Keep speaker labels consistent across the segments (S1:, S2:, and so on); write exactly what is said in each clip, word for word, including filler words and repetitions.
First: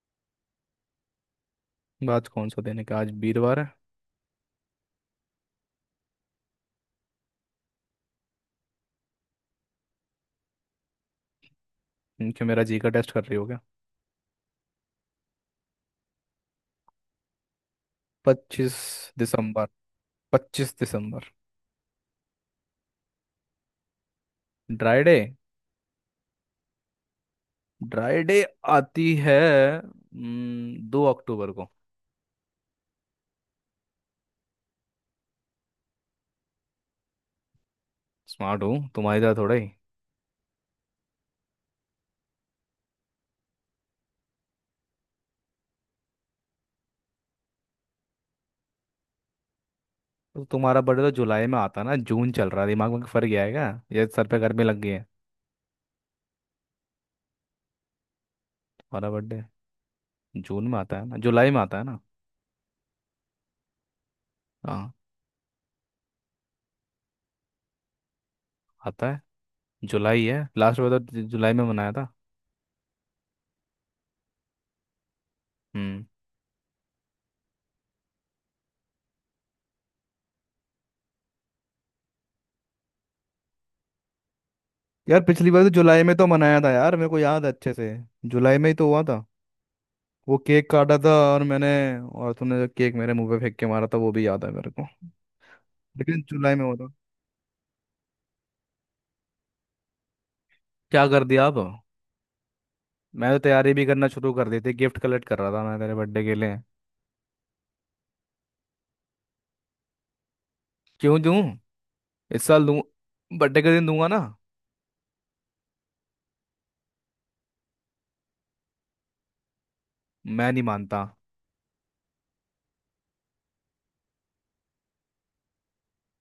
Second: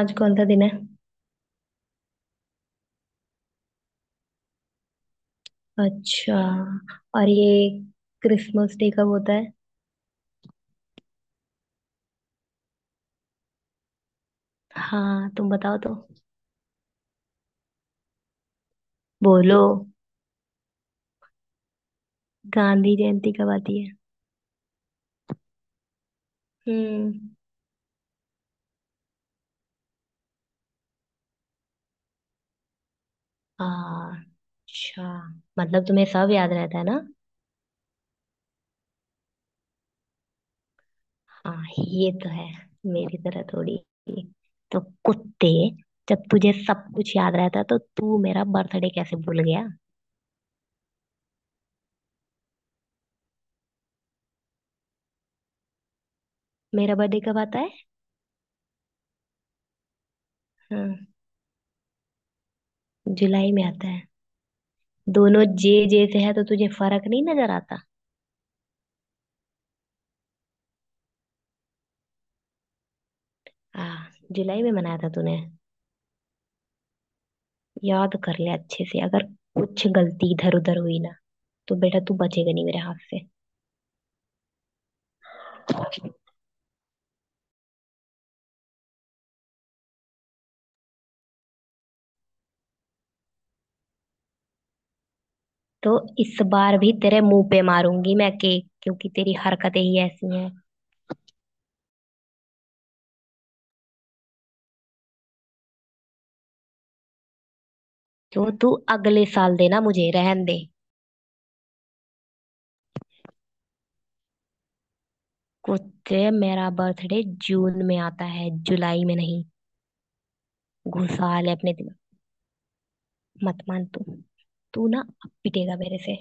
S1: आज कौन सा दिन है।
S2: बात कौन सा दिन है? क्या आज वीरवार है?
S1: अच्छा। और ये क्रिसमस डे कब होता है।
S2: क्योंकि मेरा जी का टेस्ट कर रही हो क्या।
S1: हाँ, तुम बताओ तो।
S2: पच्चीस
S1: बोलो।
S2: दिसंबर। पच्चीस दिसंबर।
S1: गांधी जयंती कब आती है।
S2: Dry day.
S1: हम्म।
S2: Dry day. आती है। हम्म, दो अक्टूबर को।
S1: अच्छा। मतलब तुम्हें सब याद रहता है ना।
S2: स्मार्ट हूँ, तुम्हारी तरह थोड़ा ही।
S1: हाँ, ये तो है। मेरी तरह थोड़ी। तो कुत्ते, जब तुझे सब कुछ याद रहता है तो तू मेरा बर्थडे कैसे भूल गया।
S2: तो तुम्हारा बर्थडे तो जुलाई में आता है ना, जून चल रहा है। दिमाग में फर्क गया है क्या? ये सर पे गर्मी लग गई है?
S1: मेरा बर्थडे कब आता है।
S2: तुम्हारा बर्थडे जून में
S1: हाँ,
S2: आता है ना, जुलाई में आता है ना?
S1: जुलाई में आता है।
S2: हाँ।
S1: दोनों जे जे से है तो तुझे फर्क नहीं नजर आता।
S2: आता है। जुलाई है। लास्ट बार तो जु- जुलाई में मनाया था।
S1: आ, जुलाई में मनाया था तूने।
S2: हम्म।
S1: याद कर ले अच्छे से। अगर कुछ गलती इधर उधर हुई ना, तो बेटा तू बचेगा नहीं मेरे हाथ से।
S2: यार, पिछली बार तो जुलाई में तो मनाया था यार, मेरे को याद है अच्छे से। जुलाई में ही तो हुआ था। वो केक काटा था और मैंने, और तूने जो केक मेरे मुंह पे फेंक के मारा था वो भी याद है मेरे को।
S1: तो
S2: लेकिन
S1: इस
S2: जुलाई में हुआ
S1: बार
S2: था।
S1: भी तेरे मुंह पे मारूंगी मैं केक, क्योंकि तेरी हरकतें ही ऐसी हैं।
S2: क्या कर दिया आप? मैं तो तैयारी भी करना शुरू कर दी थी, गिफ्ट कलेक्ट कर रहा था मैं तेरे बर्थडे के लिए।
S1: तो तू अगले साल देना, मुझे रहन दे।
S2: क्यों दूं? इस साल दूं। बर्थडे के दिन दूंगा ना।
S1: कुत्ते, मेरा बर्थडे जून में आता है, जुलाई में नहीं।
S2: मैं नहीं मानता।
S1: घुसा ले अपने दिमाग। मत मान तू। तू ना अब पिटेगा मेरे से।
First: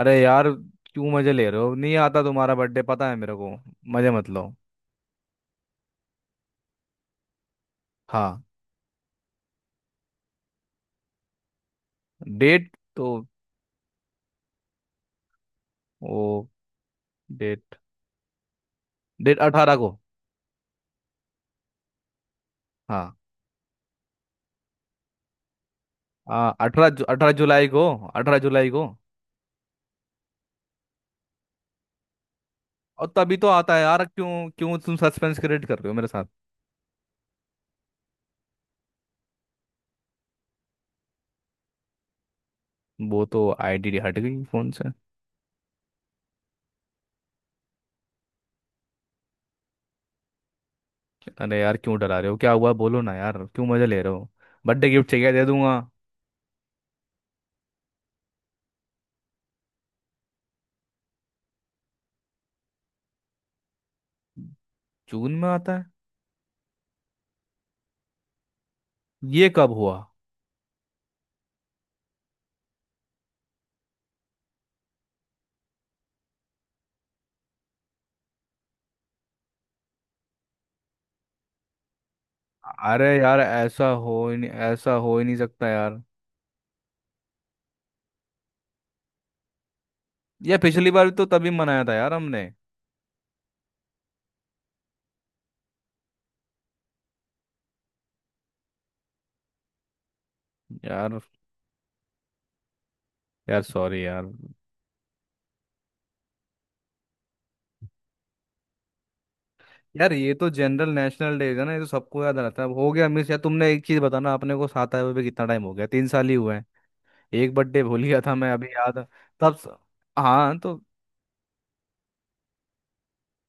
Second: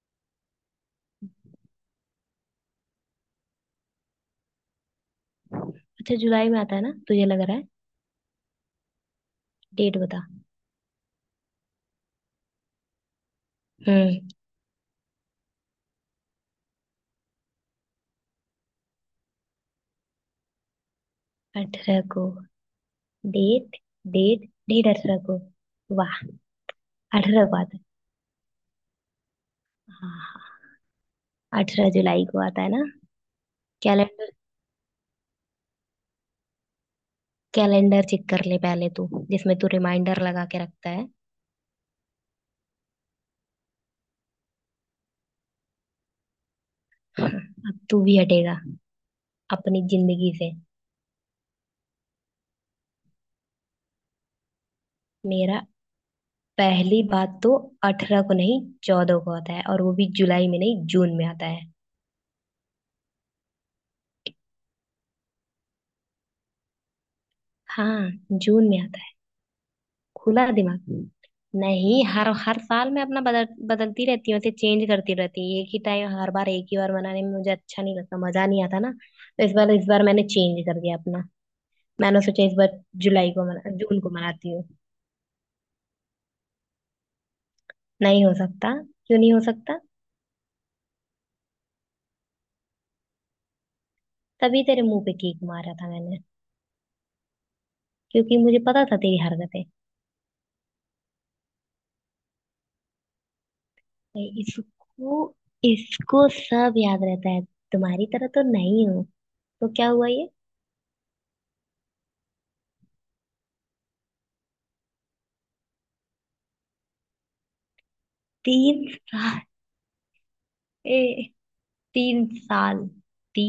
S2: अरे यार, क्यों मजे ले रहे हो? नहीं आता तुम्हारा बर्थडे, पता है मेरे को। मजे मत लो।
S1: अच्छा, जुलाई में आता है ना तुझे लग रहा है।
S2: हाँ।
S1: डेट बता।
S2: डेट? तो
S1: हम्म।
S2: वो डेट, डेट अठारह को।
S1: अठारह को।
S2: हाँ।
S1: डेट डेट डेट अठारह को। वाह।
S2: अठारह अठारह
S1: अठारह को
S2: जुलाई
S1: आता है।
S2: को। अठारह जुलाई को।
S1: हाँ हाँ, अठारह जुलाई को आता है ना।
S2: और तभी तो आता है यार। क्यों
S1: कैलेंडर,
S2: क्यों तुम सस्पेंस क्रिएट कर रहे हो मेरे साथ?
S1: कैलेंडर चेक कर ले पहले तू, जिसमें तू रिमाइंडर लगा के रखता है।
S2: वो तो आईडी हट गई फोन से।
S1: हाँ, अब तू भी हटेगा अपनी जिंदगी से।
S2: अरे यार, क्यों डरा रहे हो? क्या हुआ? बोलो ना यार, क्यों मजे ले रहे हो? बर्थडे गिफ्ट चाहिए दे
S1: मेरा,
S2: दूंगा।
S1: पहली बात तो अठारह को नहीं चौदह को आता है, और वो भी जुलाई में नहीं जून में आता है।
S2: जून में आता है?
S1: हाँ, जून में आता है।
S2: ये कब हुआ?
S1: खुला दिमाग। नहीं, हर हर साल मैं अपना बदल, बदलती रहती हूँ, उसे चेंज करती रहती हूँ। एक ही टाइम हर बार, एक ही बार बनाने में मुझे अच्छा नहीं लगता, मजा नहीं आता ना। तो इस बार इस बार मैंने चेंज कर दिया अपना। मैंने सोचा इस बार
S2: अरे
S1: जुलाई
S2: यार,
S1: को मना,
S2: ऐसा
S1: जून को
S2: हो ही नहीं
S1: मनाती हूँ।
S2: ऐसा हो ही नहीं सकता यार।
S1: नहीं हो सकता। क्यों नहीं हो सकता।
S2: ये पिछली बार भी तो तभी मनाया था यार हमने।
S1: तभी तेरे मुंह पे किक मारा था मैंने, क्योंकि मुझे पता था तेरी हरकतें।
S2: यार। यार सॉरी यार।
S1: नहीं, इसको इसको सब याद रहता है। तुम्हारी तरह तो नहीं हूँ। तो क्या हुआ
S2: यार,
S1: ये।
S2: ये तो जनरल नेशनल डे है ना, ये तो सबको याद रहता है। अब हो गया मिस यार। तुमने एक चीज बताना, अपने को साथ आए हुए भी कितना टाइम हो गया, तीन साल ही हुए हैं। एक बर्थडे भूल गया था मैं, अभी
S1: तीन
S2: याद है।
S1: साल
S2: तब स- हाँ, तो
S1: ए, तीन साल।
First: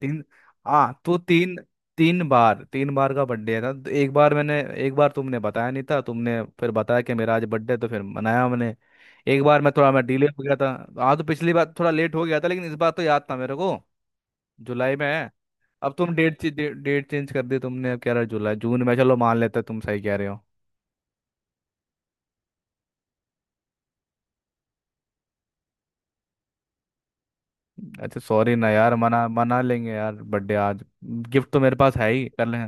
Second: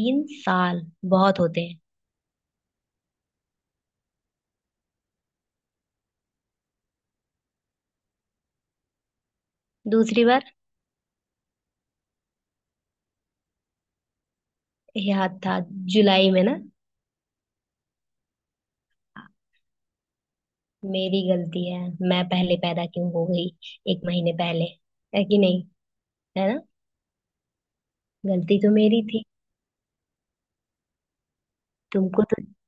S2: तीन।
S1: साल
S2: हाँ, तो
S1: बहुत
S2: तीन।
S1: होते हैं।
S2: तीन बार, तीन बार का बर्थडे था तो एक बार मैंने, एक बार तुमने बताया नहीं था, तुमने फिर बताया कि मेरा आज बर्थडे, तो फिर मनाया मैंने। एक बार मैं थोड़ा, मैं
S1: दूसरी
S2: डिले हो
S1: बार।
S2: गया था। हाँ, तो पिछली बार थोड़ा लेट हो गया था, लेकिन इस बार तो याद था मेरे को, जुलाई में है।
S1: याद था।
S2: अब तुम
S1: जुलाई में
S2: डेट,
S1: ना।
S2: डेट चेंज कर दी तुमने, अब कह रहे हो जुलाई, जून में। चलो मान लेते तुम सही कह रहे हो।
S1: मेरी गलती है। मैं पहले पैदा क्यों हो गई, एक महीने पहले। है कि नहीं, है ना।
S2: अच्छा, सॉरी
S1: गलती
S2: ना
S1: तो
S2: यार।
S1: मेरी थी,
S2: मना मना लेंगे यार बर्थडे आज। गिफ्ट तो मेरे पास है
S1: तुमको
S2: ही,
S1: तो।
S2: कर ले।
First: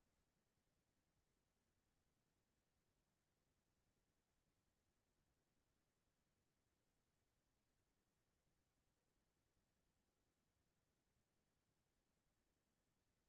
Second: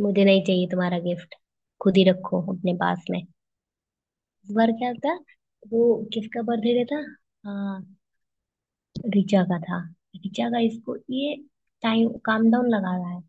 S1: मुझे नहीं चाहिए तुम्हारा गिफ्ट। खुद ही रखो अपने पास में। इस बार क्या था। वो किसका बर्थडे था। हाँ, ऋचा का था। ऋचा का। इसको ये टाइम काम डाउन लगा रहा है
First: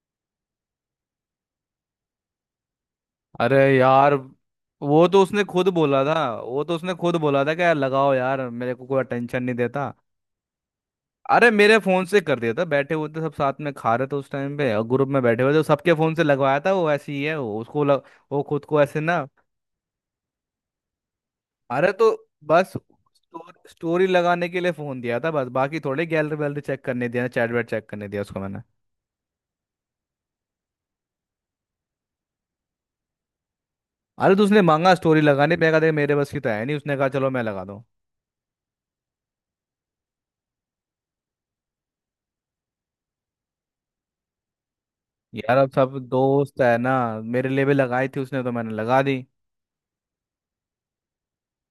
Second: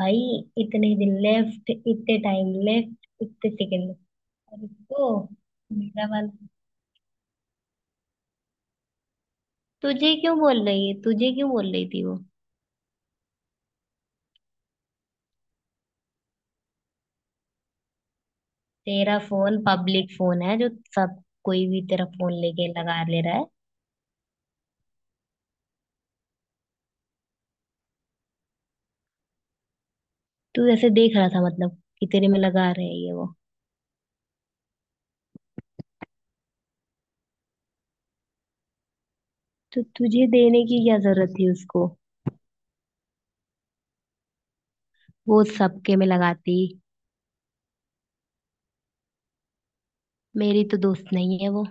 S1: भाई। इतने दिन लेफ्ट, इतने टाइम लेफ्ट, इतने
S2: अरे
S1: सेकंड।
S2: यार।
S1: और
S2: वो
S1: उसको,
S2: तो उसने खुद बोला
S1: मेरा
S2: था।
S1: वाला।
S2: वो तो उसने खुद बोला था कि यार लगाओ यार, मेरे को कोई अटेंशन नहीं देता।
S1: तुझे क्यों बोल रही है, तुझे
S2: अरे
S1: क्यों बोल
S2: मेरे
S1: रही थी
S2: फोन
S1: वो।
S2: से कर दिया था, बैठे हुए थे सब साथ में, खा रहे थे उस टाइम पे, और ग्रुप में बैठे हुए थे, सबके फोन से लगवाया था। वो ऐसी ही है। वो उसको लग, वो खुद को ऐसे
S1: तेरा
S2: ना।
S1: फोन पब्लिक फोन है जो सब कोई भी
S2: अरे
S1: तेरा
S2: तो
S1: फोन लेके
S2: बस
S1: लगा ले रहा है।
S2: स्टोरी, स्टोरी लगाने के लिए फोन दिया था बस, बाकी थोड़े गैलरी वैलरी चेक करने दिया, चैट वैट चेक करने दिया उसको मैंने।
S1: तू ऐसे देख रहा था, मतलब कि तेरे में लगा रहे हैं ये वो।
S2: अरे तो उसने मांगा स्टोरी लगाने पे, कहा देख मेरे बस की तो है नहीं, उसने कहा चलो मैं लगा।
S1: तो तुझे देने की क्या जरूरत थी उसको, वो
S2: यार अब
S1: सबके
S2: सब
S1: में लगाती।
S2: दोस्त है ना। मेरे लिए भी लगाई थी उसने, तो मैंने लगा दी।
S1: मेरी तो दोस्त नहीं है वो।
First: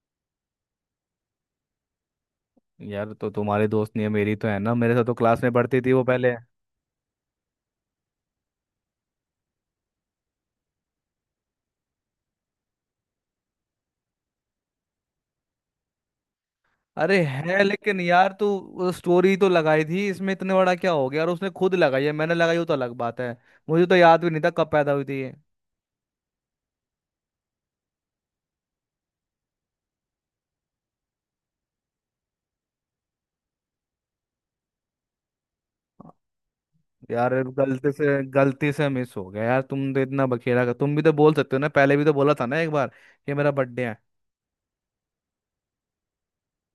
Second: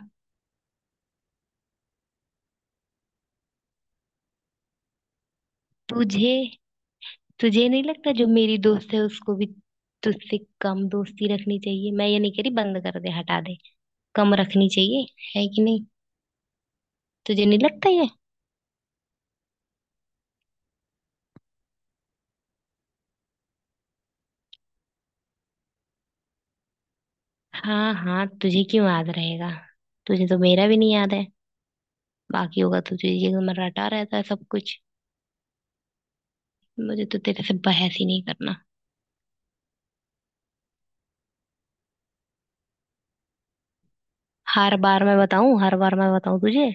S2: यार, तो तुम्हारी दोस्त नहीं है, मेरी तो है ना। मेरे साथ तो क्लास में पढ़ती थी वो
S1: तुझे
S2: पहले।
S1: तुझे नहीं लगता जो मेरी दोस्त है उसको भी तुझसे कम दोस्ती रखनी चाहिए। मैं ये नहीं कह रही बंद कर दे, हटा दे। कम रखनी चाहिए। है कि नहीं।
S2: अरे
S1: तुझे नहीं
S2: है,
S1: लगता
S2: लेकिन
S1: ये।
S2: यार तू, स्टोरी तो लगाई थी, इसमें इतने बड़ा क्या हो गया? और उसने खुद लगाई है, मैंने लगाई हो तो अलग बात है। मुझे तो याद भी नहीं था कब पैदा हुई थी ये।
S1: हाँ हाँ, तुझे क्यों याद रहेगा। तुझे तो मेरा भी नहीं याद है, बाकी होगा तो तुझे ये रटा रहता है सब कुछ। मुझे तो
S2: यार,
S1: तेरे से
S2: गलती
S1: बहस ही
S2: से
S1: नहीं करना।
S2: गलती से मिस हो गया यार। तुम तो इतना बखेड़ा कर, तुम भी तो बोल सकते हो ना, पहले भी तो बोला था ना एक बार कि मेरा बर्थडे है।
S1: हर बार मैं बताऊं, हर बार मैं बताऊं तुझे।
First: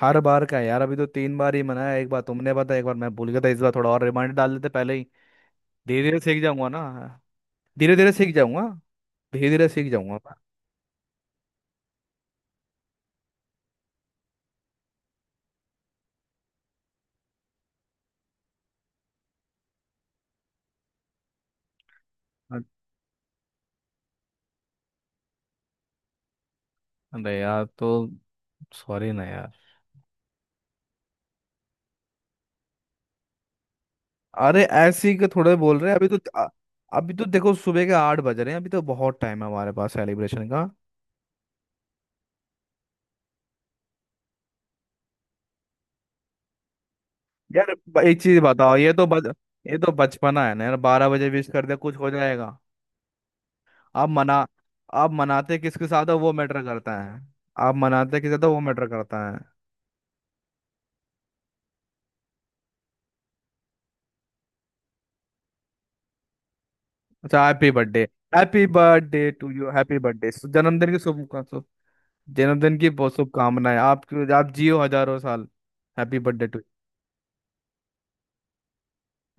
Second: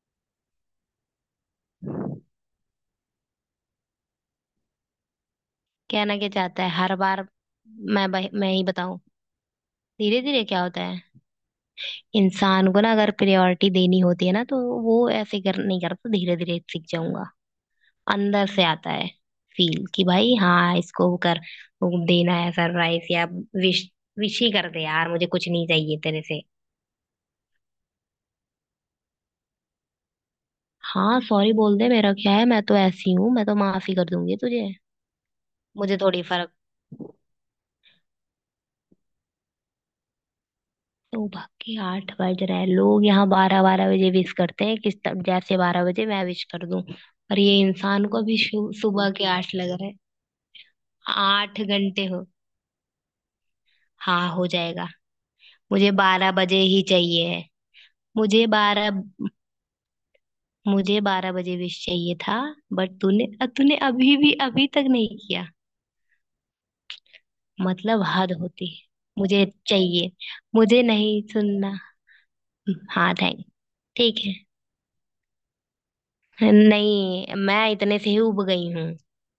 S2: हर बार का है यार, अभी तो तीन बार ही मनाया। एक बार तुमने बताया, एक बार मैं भूल गया था, इस बार थोड़ा और रिमाइंडर डाल देते पहले ही। धीरे
S1: कहना
S2: धीरे
S1: क्या
S2: सीख
S1: चाहता
S2: जाऊंगा
S1: है
S2: ना।
S1: हर बार।
S2: धीरे
S1: मैं
S2: धीरे
S1: बह,
S2: सीख
S1: मैं ही
S2: जाऊंगा।
S1: बताऊं।
S2: धीरे धीरे सीख जाऊंगा।
S1: धीरे धीरे क्या होता है। इंसान को ना अगर प्रायोरिटी देनी होती है ना, तो वो ऐसे कर नहीं करता, धीरे धीरे सीख जाऊंगा। अंदर से आता है फील, कि भाई हाँ इसको वो कर, वो देना है
S2: मैं।
S1: सरप्राइज या विश। विश ही कर दे यार, मुझे कुछ नहीं चाहिए तेरे से।
S2: अरे यार तो सॉरी ना यार।
S1: हाँ, सॉरी बोल दे, मेरा क्या है। मैं तो ऐसी हूँ, मैं तो माफी कर दूंगी
S2: अरे
S1: तुझे।
S2: ऐसे ही के थोड़े बोल रहे
S1: मुझे
S2: हैं अभी तो।
S1: थोड़ी
S2: अ-
S1: फर्क।
S2: अभी तो देखो, सुबह के आठ बज रहे हैं, अभी तो बहुत टाइम है हमारे पास सेलिब्रेशन का।
S1: तो बाकी आठ बज रहे हैं, लोग यहाँ बारह बारह बजे विश करते हैं। किस तरह जैसे बारह बजे मैं विश कर दूं। और ये
S2: यार, ब-
S1: इंसान को
S2: एक
S1: अभी
S2: चीज
S1: शु-
S2: बताओ, ये तो
S1: सुबह
S2: बच
S1: के आठ लग
S2: ये
S1: रहे
S2: तो
S1: हैं
S2: बचपना है ना यार, बारह बजे विश
S1: आठ
S2: कर दे कुछ
S1: घंटे
S2: हो
S1: हो।
S2: जाएगा? आप
S1: हाँ,
S2: मना,
S1: हो जाएगा।
S2: आप मनाते किसके
S1: मुझे
S2: साथ हो
S1: बारह
S2: वो
S1: बजे
S2: मैटर
S1: ही
S2: करता है।
S1: चाहिए है।
S2: आप मनाते किसके साथ
S1: मुझे
S2: हो वो मैटर
S1: बारह,
S2: करता है।
S1: मुझे बारह बजे विश चाहिए था। बट तूने तूने अभी भी, अभी तक नहीं किया।
S2: अच्छा, हैप्पी बर्थडे।
S1: मतलब हद
S2: हैप्पी
S1: होती है।
S2: बर्थडे
S1: मुझे
S2: टू यू, हैप्पी
S1: चाहिए।
S2: बर्थडे।
S1: मुझे
S2: जन्मदिन की
S1: नहीं
S2: शुभ
S1: सुनना।
S2: जन्मदिन की
S1: हाँ,
S2: बहुत
S1: थैंक।
S2: शुभकामनाएं आप।
S1: ठीक
S2: आप जियो हजारों साल। हैप्पी बर्थडे
S1: है।
S2: टू
S1: नहीं, मैं इतने से ही उब गई हूँ।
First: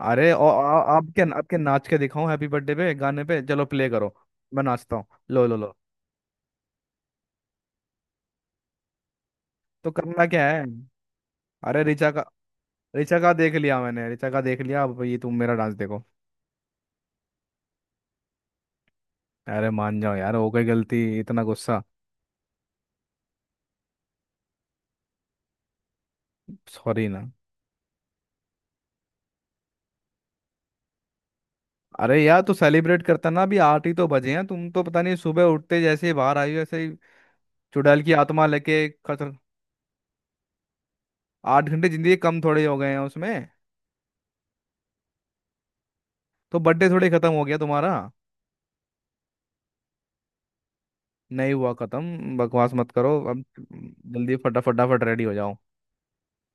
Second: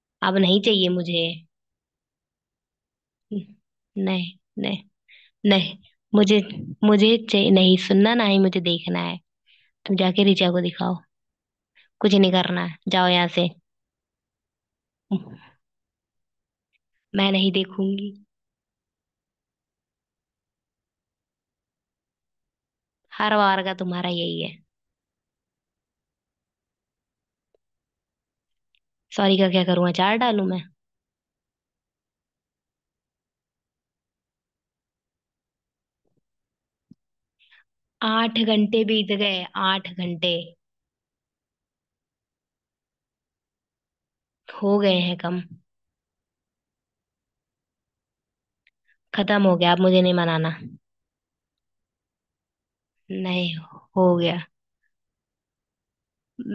S2: अरे,
S1: अब नहीं
S2: और
S1: चाहिए
S2: आपके
S1: मुझे।
S2: आपके नाच के दिखाऊं हैप्पी बर्थडे पे, गाने पे चलो प्ले करो।
S1: नहीं,
S2: मैं
S1: नहीं,
S2: नाचता हूँ। लो लो लो।
S1: नहीं। मुझे, मुझे चाहिए नहीं सुनना, ना ही मुझे देखना है।
S2: तो
S1: तुम जाके
S2: करना क्या
S1: रिचा को
S2: है?
S1: दिखाओ।
S2: अरे ऋचा
S1: कुछ
S2: का
S1: नहीं करना है, जाओ
S2: ऋचा
S1: यहाँ
S2: का
S1: से।
S2: देख लिया मैंने। ऋचा का देख लिया, अब ये तुम मेरा डांस देखो।
S1: मैं नहीं देखूंगी।
S2: अरे मान जाओ यार, हो गई गलती, इतना गुस्सा?
S1: हर बार का तुम्हारा यही है।
S2: सॉरी ना।
S1: सॉरी का क्या करूँ, अचार डालूं मैं।
S2: अरे यार, तो सेलिब्रेट करता ना, अभी आठ ही तो बजे हैं। तुम तो पता नहीं, सुबह उठते जैसे ही बाहर आई हो ऐसे ही चुड़ैल की
S1: आठ
S2: आत्मा
S1: घंटे
S2: लेके।
S1: बीत
S2: खतर
S1: गए, आठ घंटे।
S2: आठ घंटे जिंदगी कम थोड़े हो गए हैं उसमें?
S1: हो गए हैं कम।
S2: तो बर्थडे थोड़ी खत्म हो गया तुम्हारा?
S1: खत्म हो गया, अब मुझे नहीं मनाना।
S2: नहीं हुआ खत्म, बकवास मत करो अब।
S1: नहीं, हो
S2: जल्दी
S1: गया।
S2: फटा फटाफट रेडी हो जाओ।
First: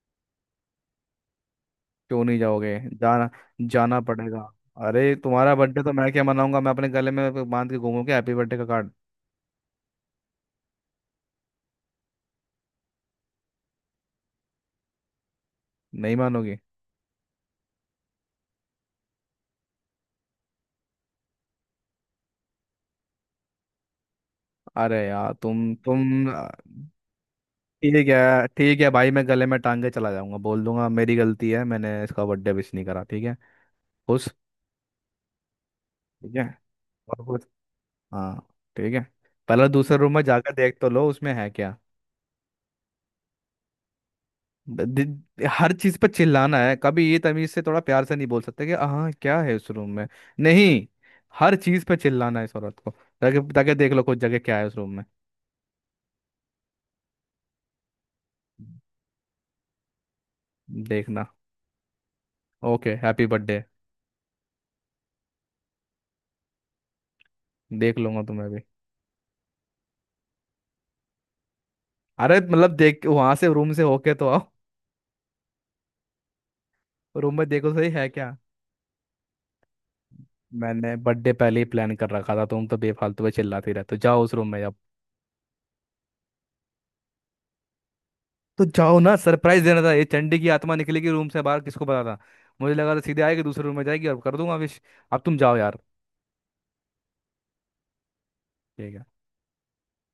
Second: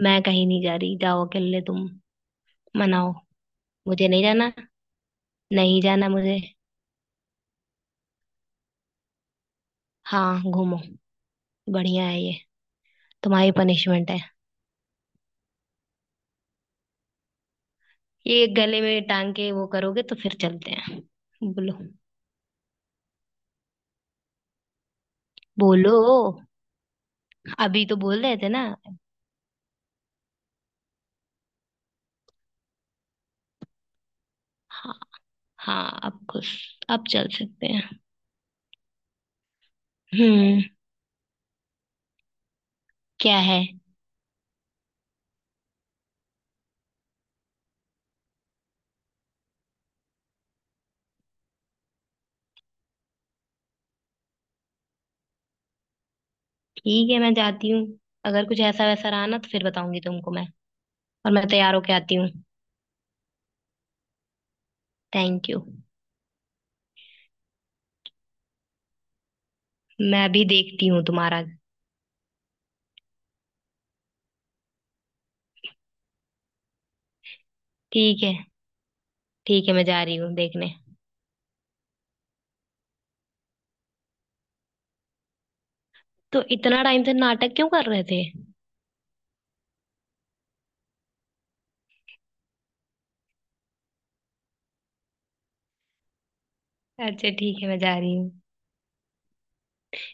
S1: मैं कहीं नहीं जा रही, जाओ अकेले तुम
S2: क्यों नहीं जाओगे?
S1: मनाओ।
S2: जाना, जाना
S1: मुझे नहीं
S2: पड़ेगा।
S1: जाना।
S2: अरे तुम्हारा
S1: नहीं
S2: बर्थडे तो
S1: जाना
S2: मैं क्या
S1: मुझे।
S2: मनाऊंगा, मैं अपने गले में बांध के घूमूंगा हैप्पी बर्थडे का कार्ड।
S1: हाँ, घूमो। बढ़िया है ये, तुम्हारी पनिशमेंट है।
S2: नहीं मानोगी?
S1: ये गले में टांग के वो करोगे तो फिर चलते हैं। बोलो।
S2: अरे यार, तुम
S1: बोलो,
S2: तुम
S1: अभी तो
S2: ठीक
S1: बोल रहे
S2: है,
S1: थे ना।
S2: ठीक है भाई, मैं गले में टांग के चला जाऊंगा, बोल दूंगा मेरी गलती है, मैंने इसका बर्थडे विश नहीं करा, ठीक है? खुश?
S1: हाँ, हाँ अब
S2: ठीक है।
S1: खुश। अब
S2: और
S1: चल
S2: खुश।
S1: सकते हैं।
S2: हाँ। ठीक है। पहले दूसरे रूम में जाकर
S1: हम्म,
S2: देख तो लो, उसमें है क्या।
S1: क्या है।
S2: द- दि- हर चीज पर चिल्लाना है? कभी ये तमीज से थोड़ा प्यार से नहीं बोल सकते कि हाँ क्या है उस रूम में? नहीं, हर चीज पे चिल्लाना है इस औरत को। ताकि ताकि देख लो कुछ, जगह क्या है उस रूम में।
S1: ठीक है मैं जाती हूँ। अगर कुछ ऐसा वैसा रहा ना, तो फिर बताऊंगी तुमको मैं।
S2: देखना।
S1: और मैं तैयार होके आती हूँ।
S2: Okay, happy birthday.
S1: Thank you.
S2: देख लूंगा तुम्हें भी।
S1: मैं भी देखती हूँ तुम्हारा।
S2: अरे मतलब, देख वहां से, रूम से होके तो आओ। रूम में देखो सही है
S1: ठीक है,
S2: क्या।
S1: ठीक है मैं जा रही हूँ देखने।
S2: मैंने बर्थडे पहले ही प्लान कर रखा था, तुम तो बेफालतू में चिल्लाती रहते हो। जाओ उस रूम में, जाओ।
S1: तो इतना टाइम से नाटक क्यों कर रहे थे।
S2: तो जाओ ना, सरप्राइज देना था। ये चंडी की आत्मा निकलेगी रूम से बाहर, किसको पता था? मुझे लगा था सीधे आएगी दूसरे रूम में जाएगी और कर दूंगा विश। अब तुम जाओ यार।
S1: अच्छा, ठीक है मैं जा रही हूँ।
S2: ठीक है।